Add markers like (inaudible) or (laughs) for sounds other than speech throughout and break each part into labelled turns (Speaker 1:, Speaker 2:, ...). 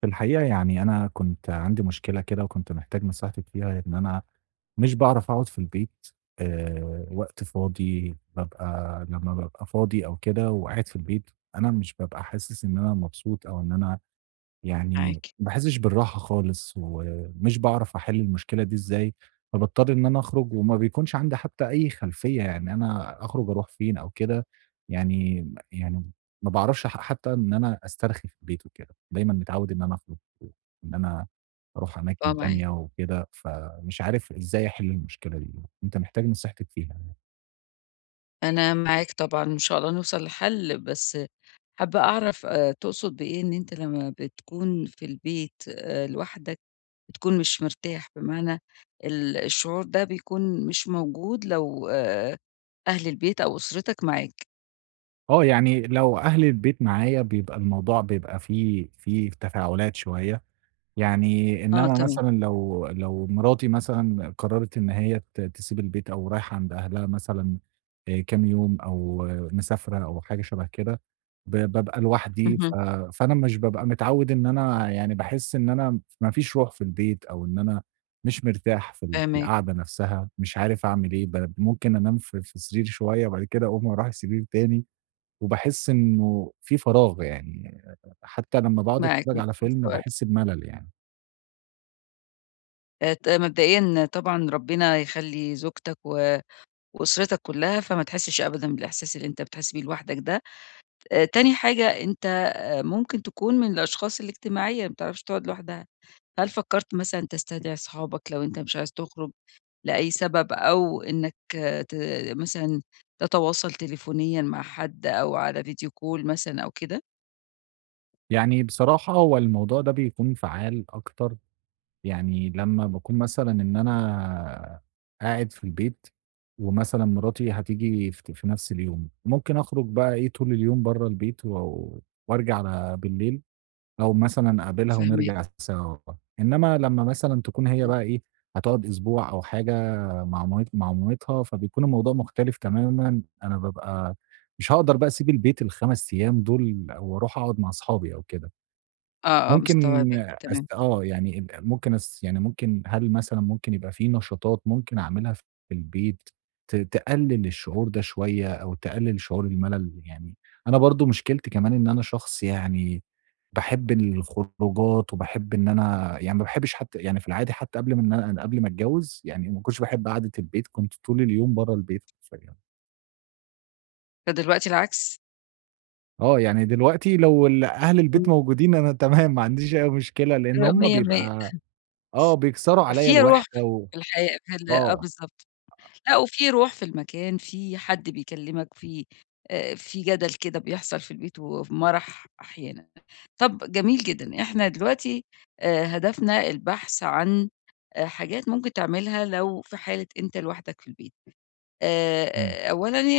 Speaker 1: في الحقيقة، يعني أنا كنت عندي مشكلة كده وكنت محتاج نصيحتِك فيها، إن أنا مش باعرف أقعد في البيت وقت فاضي. لمّا بابقى فاضي أو كده وقاعد في البيت، أنا مش بابقى حاسس إن أنا مبسوط أو إن أنا، يعني، ما
Speaker 2: معاكِ،
Speaker 1: باحسّش بالراحة خالص، ومش باعرف أحِل المشكلة دي إزاي، فباضطر إن أنا أخرج وما بيكونش عندي حتى أي خلفية، يعني أنا أخرج أروح فين أو كده، يعني م يعني ما باعرفش حتى إن أنا أسترخي في البيت وكده، دايمًا متعوّد إن أنا أخرج وإن أنا أروح
Speaker 2: آه
Speaker 1: أماكن
Speaker 2: معاكِ.
Speaker 1: تانية وكده، فمش عارف إزاي أحِل المشكلة دي، كنت محتاج نصيحتِك فيها.
Speaker 2: أنا معاك طبعًا، وإن شاء الله نوصل لحل، بس حابة أعرف تقصد بإيه إن أنت لمّا بتكون في البيت لوحدك بتكون مش مرتاح؟ بمعنى الشعور ده بيكون مش موجود لو أهل البيت أو أسرتك معاك.
Speaker 1: آه، يعني لو أهل البيت معايا بيبقى الموضوع بيبقى فيه تفاعلات شوية. يعني
Speaker 2: آه
Speaker 1: إنما
Speaker 2: تمام،
Speaker 1: مثلًا لو مراتي مثلًا قررت إن هي تسيب البيت أو رايحة عند أهلها مثلًا كام يوم أو مسافرة أو حاجة شبه كده، بابقى لوحدي
Speaker 2: اهم،
Speaker 1: فأنا مش بابقى متعوّد إن أنا، يعني، باحس إن أنا ما فيش روح في البيت أو إن أنا مش مرتاح في
Speaker 2: فاهماك،
Speaker 1: القعدة نفسها، مش عارف أعمل إيه، ممكن أنام في سرير شوية وبعد كده أقوم أروح السرير تاني، وباحس إنه في فراغ، يعني حتى لمّا باقعد
Speaker 2: معاك،
Speaker 1: أتفرّج
Speaker 2: م
Speaker 1: على فيلم
Speaker 2: مستوعبة.
Speaker 1: باحس بملل يعني.
Speaker 2: ت مبدئيًا طبعًا ربنا يخلّي زوجتك و وأسرتك كلّها، فما تحسّش أبدًا بالإحساس اللي أنت بتحس بيه لوحدك ده، تاني حاجة أنت ممكن تكون من الأشخاص الاجتماعية، ما بتعرفش تقعد لوحدها، هل فكّرت مثلًا تستدعي أصحابك لو أنت مش عايز تخرج لأي سبب، أو إنّك آه، ت مثلًا تتواصل تليفونيًا مع حد أو على فيديو كول مثلًا أو كده؟
Speaker 1: يعني بصراحة هو الموضوع ده بيكون فعّال أكتر، يعني لمّا باكون مثلًا إن أنا قاعد في البيت، ومثلًا مراتي هتيجي في نفس اليوم، ممكن أخرج بقى إيه طول اليوم برّه البيت وأرجع على بالليل، أو مثلًا أقابلها
Speaker 2: فاهماك،
Speaker 1: ونرجع سوا. إنما لمّا مثلًا تكون هي،
Speaker 2: إمم،
Speaker 1: بقى إيه، هتقعد أسبوع أو حاجة مع مامتها، فبيكون الموضوع مختلف تمامًا، أنا بابقى مش هاقدر بقى أسيب البيت ال5 أيام دول، وأروح أقعد مع أصحابي أو كده.
Speaker 2: آه، آه،
Speaker 1: ممكن
Speaker 2: مستوعباك، تمام،
Speaker 1: أست آه، يعني ال ممكن أس يعني ممكن هل مثلًا ممكن يبقى في نشاطات ممكن أعملها في البيت تقلل الشعور ده شوية أو تقلل شعور الملل؟ يعني أنا برضه مشكلتي كمان إن أنا شخص، يعني، باحب الخروجات وباحب إن أنا، يعني، ما باحبش حتى، يعني، في العادي حتى قبل ما أتجوّز، يعني ما كنتش باحب قعدة البيت، كنت طول اليوم برّه البيت حرفيًا.
Speaker 2: فدلوقتي العكس،
Speaker 1: آه، يعني دلوقتي لو أهل البيت
Speaker 2: إمم،
Speaker 1: موجودين أنا (laughs) تمام، ما عنديش أي مشكلة، لإن هم
Speaker 2: مِيّة، مِيّة،
Speaker 1: بيبقى بيكسروا عليَّ
Speaker 2: في روح
Speaker 1: الوحدة و.
Speaker 2: في الحياة في ال آه
Speaker 1: آه.
Speaker 2: بالضبط. لأ، وفي روح في المكان، في حد بيكلّمك، في جدل كده بيحصل في البيت ومَرَح أحيانًا. طَب جميل جدًا، إحنا دلوقتي هدفنا البحث عن حاجات ممكن تعملها لو في حالة أنت لوحدك في البيت.
Speaker 1: إمم.
Speaker 2: أولًا ي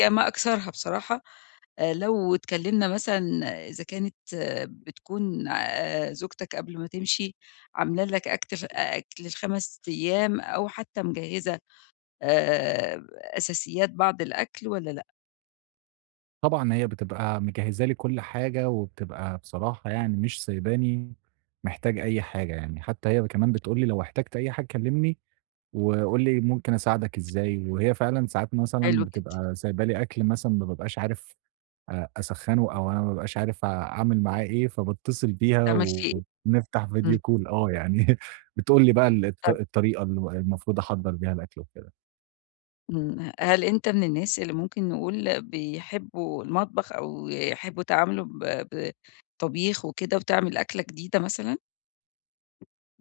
Speaker 2: يا ما أكثرها بصراحة، لو اتكلّمنا مثلًا إذا كانت بتكون زوجتك قبل ما تمشي عاملة لك أكل ال5 أيام أو حتى مجهّزة آآ أساسيات بعض الأكل والّا لأ؟
Speaker 1: طبعًا هي بتبقى مجهزة لي كل حاجة، وبتبقى بصراحة، يعني، مش سايباني محتاج أي حاجة يعني، حتى هي كمان بتقول لي لو احتجت أي حاجة كلمني، وقُل لي ممكن أساعدك إزاي، وهي فعلًا ساعات مثلًا
Speaker 2: حلو جدًا،
Speaker 1: بتبقى سايبة لي أكل مثلًا ما بابقاش عارف أسخّنه، أو أنا ما بابقاش عارف أعمل معاه إيه، فباتصل بيها
Speaker 2: بتعمل فيه إيه؟
Speaker 1: ونفتح
Speaker 2: إمم،
Speaker 1: فيديو كول. يعني (laughs) بتقول لي بقى ال الط
Speaker 2: طب
Speaker 1: الطريقة المفروض أحضّر بيها الأكل وكده.
Speaker 2: إمم، هل أنت من الناس اللي ممكن نقول بيحبوا المطبخ أو يحبوا يتعاملوا بطبيخ وكده وتعمل أكلة جديدة مثلًا؟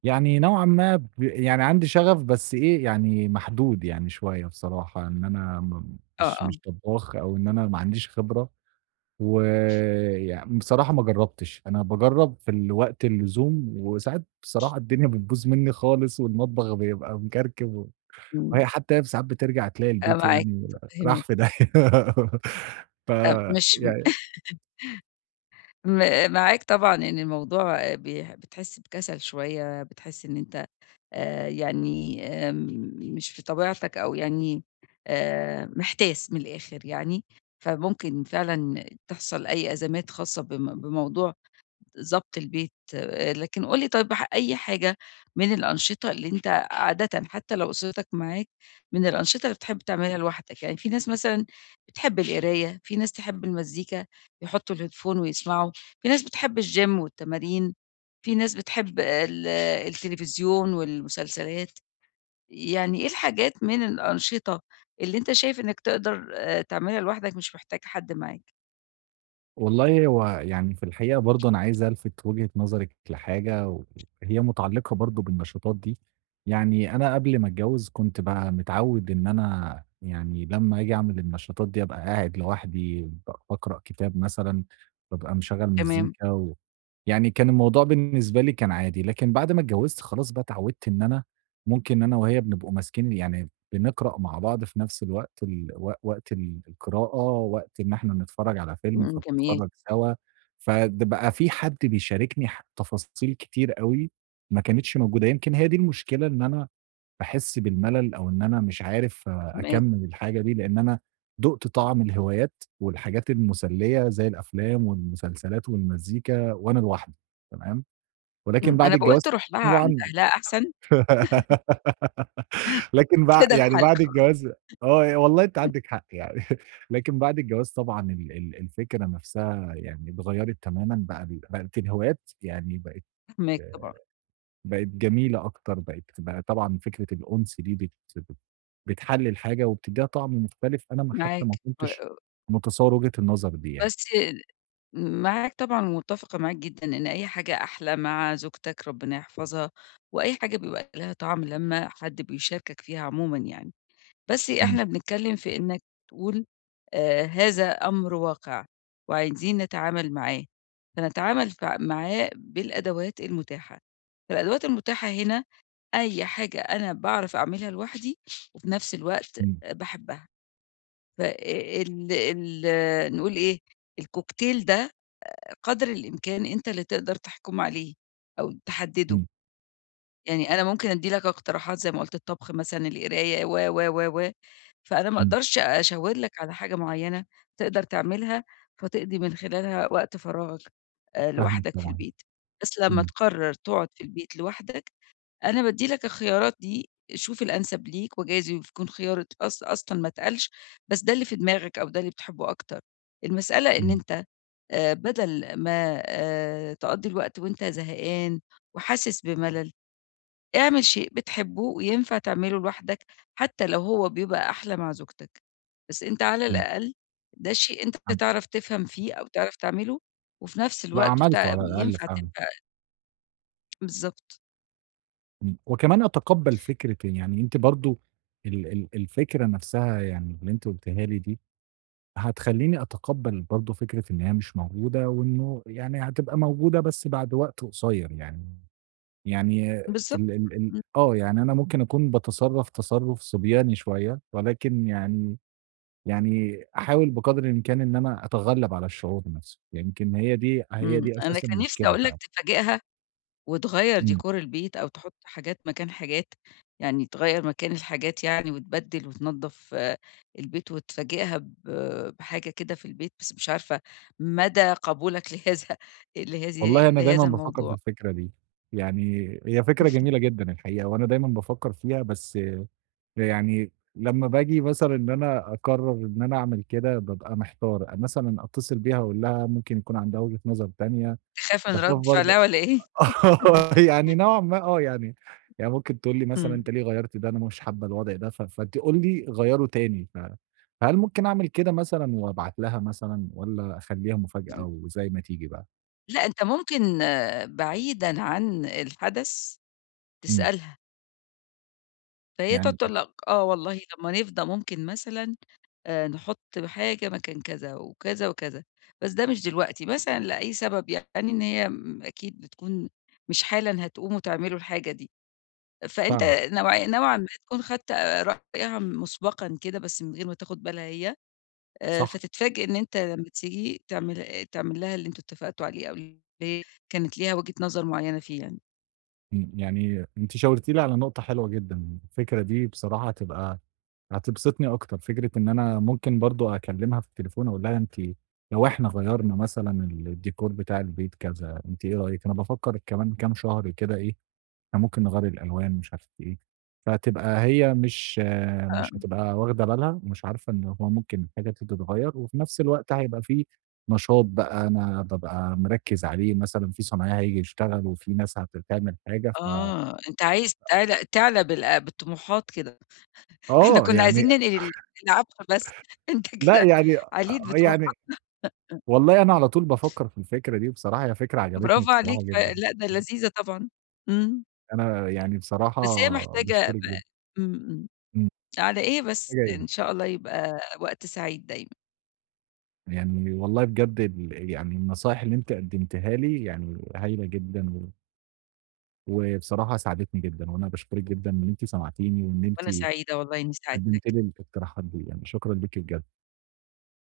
Speaker 1: يعني نوعًا ما ب يعني عندي شغف بس إيه، يعني محدود يعني شوية بصراحة، إن أنا م
Speaker 2: آه،
Speaker 1: مش
Speaker 2: آه،
Speaker 1: مش طبّاخ أو إن أنا ما عنديش خبرة، بصراحة ما جرّبتش. أنا باجرّب في ال وقت اللزوم، وساعات بصراحة الدنيا بتبوظ منّي خالص والمطبخ بيبقى مكركب و.
Speaker 2: إمم،
Speaker 1: حتى هي ساعات بترجع تلاقي
Speaker 2: أنا
Speaker 1: البيت،
Speaker 2: معاك،
Speaker 1: يعني، راح
Speaker 2: متفهماك،
Speaker 1: في داهية (laughs) ف.
Speaker 2: مش م معاك طبعًا إن الموضوع بتحس بكسل شوية، بتحس إن أنت يعني مش في طبيعتك أو يعني محتاس من الآخر يعني، فممكن فعلًا تحصل أي أزمات خاصة بموضوع ضبط البيت، آه، لكن قُل لي طيب أي حاجة من الأنشطة اللي أنت عادةً حتى لو أسرتك معاك، من الأنشطة اللي بتحب تعملها لوحدك، يعني في ناس مثلًا بتحب القراية، في ناس تحب المزيكا يحطّوا الheadphone ويسمعوا، في ناس بتحب الgym والتمارين، في ناس بتحب التلفزيون والمسلسلات، يعني إيه الحاجات من الأنشطة اللي أنت شايف إنك تقدر تعملها لوحدك مش محتاج حد معاك؟
Speaker 1: والله هو، يعني، في الحقيقة برضه أنا عايز ألفت وجهة نظرِك لحاجة، وهي متعلقة برضه بالنشاطات دي. يعني أنا قبل ما أتجوّز كنت بقى متعوّد إن أنا، يعني، لمّا آجي أعمل النشاطات دي أبقى قاعد لوحدي، باقرأ كتاب مثلًا، بابقى مشغّل
Speaker 2: تمام،
Speaker 1: مزيكا و، يعني، كان الموضوع بالنسبة لي كان عادي. لكن بعد ما اتجوّزت خلاص بقى اتعوّدت إن أنا ممكن أنا وهي بنبقوا ماسكين، يعني، بنقرأ مع بعض في نفس الوقت ال و وقت القراءة، وقت إن إحنا نتفرّج على فيلم،
Speaker 2: إمم، جميل،
Speaker 1: فبنتفرّج سوا. بقى في حد بيشاركني تفاصيل كتير أوي ما كانتش موجودة، يمكن هي دي المشكلة إن أنا باحس بالملل أو إن أنا مش عارف
Speaker 2: فاهماك.
Speaker 1: أكمّل الحاجة دي، لإن أنا دُقت طعم الهوايات والحاجات المسلية زي الأفلام والمسلسلات والمزيكا وأنا لوحدي، تمام، ولكن
Speaker 2: إمم،
Speaker 1: بعد
Speaker 2: أنا باقول
Speaker 1: الجواز
Speaker 2: تروح لها عند
Speaker 1: طبعًا
Speaker 2: أهلها أحسن،
Speaker 1: (laughs) لكن بع
Speaker 2: كده
Speaker 1: يعني
Speaker 2: الحل
Speaker 1: بعد
Speaker 2: خلاص
Speaker 1: الجواز. آه، والله أنتِ عندِك حق يعني (laughs) لكن بعد الجواز طبعًا ال ال الفكرة نفسها، يعني، اتغيّرت تمامًا، بقى بقت الهوايات، يعني، بقت
Speaker 2: فاهماك طبعًا،
Speaker 1: بقت جميلة أكتر، بقت بقى طبعًا فكرة الأُنس دي بت بت بتحلّي الحاجة وبتدّيها طعم مختلف. أنا ما حتى
Speaker 2: معاك
Speaker 1: ما
Speaker 2: ب
Speaker 1: كنتش متصوّر وجهة النظر دي يعني.
Speaker 2: بس معاك طبعًا ومتّفقة معاك جدًا إن أي حاجة أحلى مع زوجتك ربنا يحفظها، وأي حاجة بيبقى لها طعم لمّا حد بيشاركك فيها عمومًا يعني، بس
Speaker 1: إمم،
Speaker 2: إحنا بنتكلّم في إنك تقول هذا أمر واقع وعايزين نتعامل معاه، فنتعامل معاه بالأدوات المتاحة، فالأدوات المتاحة هنا أي حاجة أنا باعرف أعملها لوحدي وفي نفس الوقت
Speaker 1: إمم،
Speaker 2: باحبها. ف ال ال نقول إيه، الكوكتيل ده قدر الإمكان أنت اللي تقدر تحكم عليه أو تحدّده.
Speaker 1: إمم،
Speaker 2: يعني أنا ممكن أدّي لك اقتراحات زي ما قُلت الطبخ مثلًا، القراية و، فأنا ما
Speaker 1: إمم،
Speaker 2: أقدرش أشاور لك على حاجة معيّنة تقدر تعملها فتقضي من خلالها وقت فراغك
Speaker 1: فاهمِك
Speaker 2: لوحدك في
Speaker 1: طبعًا.
Speaker 2: البيت. بس لمّا
Speaker 1: إمم،
Speaker 2: تقرّر تقعد في البيت لوحدك أنا بادّي لك الخيارات دي، شوف الأنسب ليك، وجايز يكون خيار أصلًا ما اتقالش، بس ده اللي في دماغك أو ده اللي بتحبه أكتر. المسألة إن
Speaker 1: إمم،
Speaker 2: أنت بدل ما تقضّي الوقت وأنت زهقان وحاسس بملل، اعمل شيء بتحبه وينفع تعمله لوحدك، حتى لو هو بيبقى أحلى مع زوجتك، بس أنت على
Speaker 1: إمم،
Speaker 2: الأقل ده شيء أنت
Speaker 1: عم
Speaker 2: تعرف تفهم فيه أو تعرف تعمله، وفي نفس
Speaker 1: أبقى
Speaker 2: الوقت
Speaker 1: عملته
Speaker 2: بتاع
Speaker 1: على الأقل
Speaker 2: ينفع
Speaker 1: فعلًا.
Speaker 2: تبقى بالضبط،
Speaker 1: إمم، وكمان أتقبّل فكرة، يعني أنتِ برضه ال ال الفكرة نفسها، يعني، اللي أنتِ قُلتيها لي دي، هتخلّيني أتقبّل برضه فكرة إن هي مش موجودة وإنه، يعني، هتبقى موجودة بس بعد وقت قصيّر، يعني، يعني ال
Speaker 2: بالضبط.
Speaker 1: ال ال
Speaker 2: إمم.
Speaker 1: آه، يعني أنا ممكن أكون باتصرّف تصرُّف صبياني شوية، ولكن، يعني أحاول بقدر الإمكان إن أنا أتغلّب على الشعور نفسه. يمكن هي دي هي
Speaker 2: إمم،
Speaker 1: دي
Speaker 2: أنا
Speaker 1: أساس
Speaker 2: كان نفسي
Speaker 1: المشكلة
Speaker 2: أقول لك
Speaker 1: فعلًا.
Speaker 2: تفاجئها وتغيّر
Speaker 1: إمم.
Speaker 2: ديكور البيت أو تحط حاجات مكان حاجات، يعني تغيّر مكان الحاجات يعني وتبدِّل وتنضّف البيت وتفاجئها بحاجة كده في البيت، بس مش عارفة مدى قبولك لهذا لهذه
Speaker 1: والله أنا دايمًا
Speaker 2: لهذا
Speaker 1: بافكّر في
Speaker 2: الموضوع،
Speaker 1: الفكرة دي، يعني هي فكرة جميلة جدًا الحقيقة، وأنا دايمًا بافكّر فيها بس، يعني، لمّا باجي مثلًا إن أنا أقرّر إن أنا أعمل كده بابقى محتار، مثلًا أتصل بيها أقول لها ممكن يكون عندها وجهة نظر تانية.
Speaker 2: تخاف من
Speaker 1: باخاف
Speaker 2: رَد
Speaker 1: برضه
Speaker 2: فعلها والّا إيه؟
Speaker 1: (laughs) يعني نوعًا ما، يعني ممكن تقول لي مثلًا
Speaker 2: إمم،
Speaker 1: أنت ليه غيّرت ده، أنا مش حابة الوضع ده، فتقول لي غيّره تاني، ف فهل ممكن أعمل كده مثلًا وأبعت لها مثلًا والّا أخلّيها مفاجأة وزي ما تيجي بقى؟
Speaker 2: لأ أنت ممكن بعيدًا عن الحدث
Speaker 1: إمم،
Speaker 2: تسألها، فهي تقعد
Speaker 1: يعني
Speaker 2: تقول لك آه والله لمّا نفضى ممكن مثلًا نحُط حاجة مكان كذا وكذا وكذا، بس ده مش دلوقتي، مثلًا لأي سبب يعني إن هي أكيد بتكون مش حالًا هتقوموا تعملوا الحاجة دي، فأنت
Speaker 1: فعلًا.
Speaker 2: نوعًا ما تكون خدت رأيها مسبقًا كده بس من غير ما تاخد بالها هي،
Speaker 1: صح،
Speaker 2: فتتفاجئ إن أنت لمّا تيجي تعمل لها اللي أنتم اتفقتوا عليه أو اللي هي كانت ليها وجهة نظر معيّنة فيه يعني.
Speaker 1: إمم، يعني أنتِ شاورتِ لي على نقطة حلوة جدًا، الفكرة دي بصراحة هتبسطني أكتر، فكرة إن أنا ممكن برضه أكلمها في التليفون أقول لها أنتِ لو إحنا غيّرنا مثلًا الdecor بتاع البيت كذا، أنتِ إيه رأيِك؟ أنا بافكر كمان كام شهر كده إيه، إحنا ممكن نغيّر الألوان مش عارف إيه، فتبقى هي مش
Speaker 2: آه،
Speaker 1: مش هتبقى واخدة بالها ومش عارفة إن هو ممكن الحاجة دي تتغيّر، وفي نفس الوقت هيبقى في نشاط بقى أنا بابقى مركّز عليه، مثلًا في صنايعي هييجي يشتغل وفي ناس هتعمل حاجة. ف
Speaker 2: آه، أنت عايز تعلى بالطموحات كده. إحنا
Speaker 1: آه،
Speaker 2: كنا
Speaker 1: يعني
Speaker 2: عايزين ننقل العفش بس، (laughs) أنت
Speaker 1: لأ،
Speaker 2: كده عليت بطموحاتنا،
Speaker 1: والله أنا على طول بافكّر في الفكرة دي بصراحة، هي فكرة عجبتني
Speaker 2: برافو عليك،
Speaker 1: بصراحة جدًا.
Speaker 2: فلأ ده لذيذة طبعًا، إمم،
Speaker 1: أنا، يعني، بصراحة،
Speaker 2: بس هي محتاجة
Speaker 1: باشكرِك جدًا.
Speaker 2: إمم، إمم،
Speaker 1: إمم.
Speaker 2: على إيه بس،
Speaker 1: حاجة
Speaker 2: إن
Speaker 1: إيه؟
Speaker 2: شاء الله يبقى وقت سعيد دايمًا،
Speaker 1: يعني والله بجد ال يعني النصايح اللي أنتِ قدّمتيها لي، يعني، هايلة جدًا، وبصراحة ساعدتني جدًا، وأنا باشكرِك جدًا إن أنتِ سمعتيني، وإن
Speaker 2: وأنا
Speaker 1: أنتِ
Speaker 2: سعيدة والله إني ساعدتك.
Speaker 1: قدّمتِ لي الاقتراحات دي، يعني شكرًا ليكِ بجد.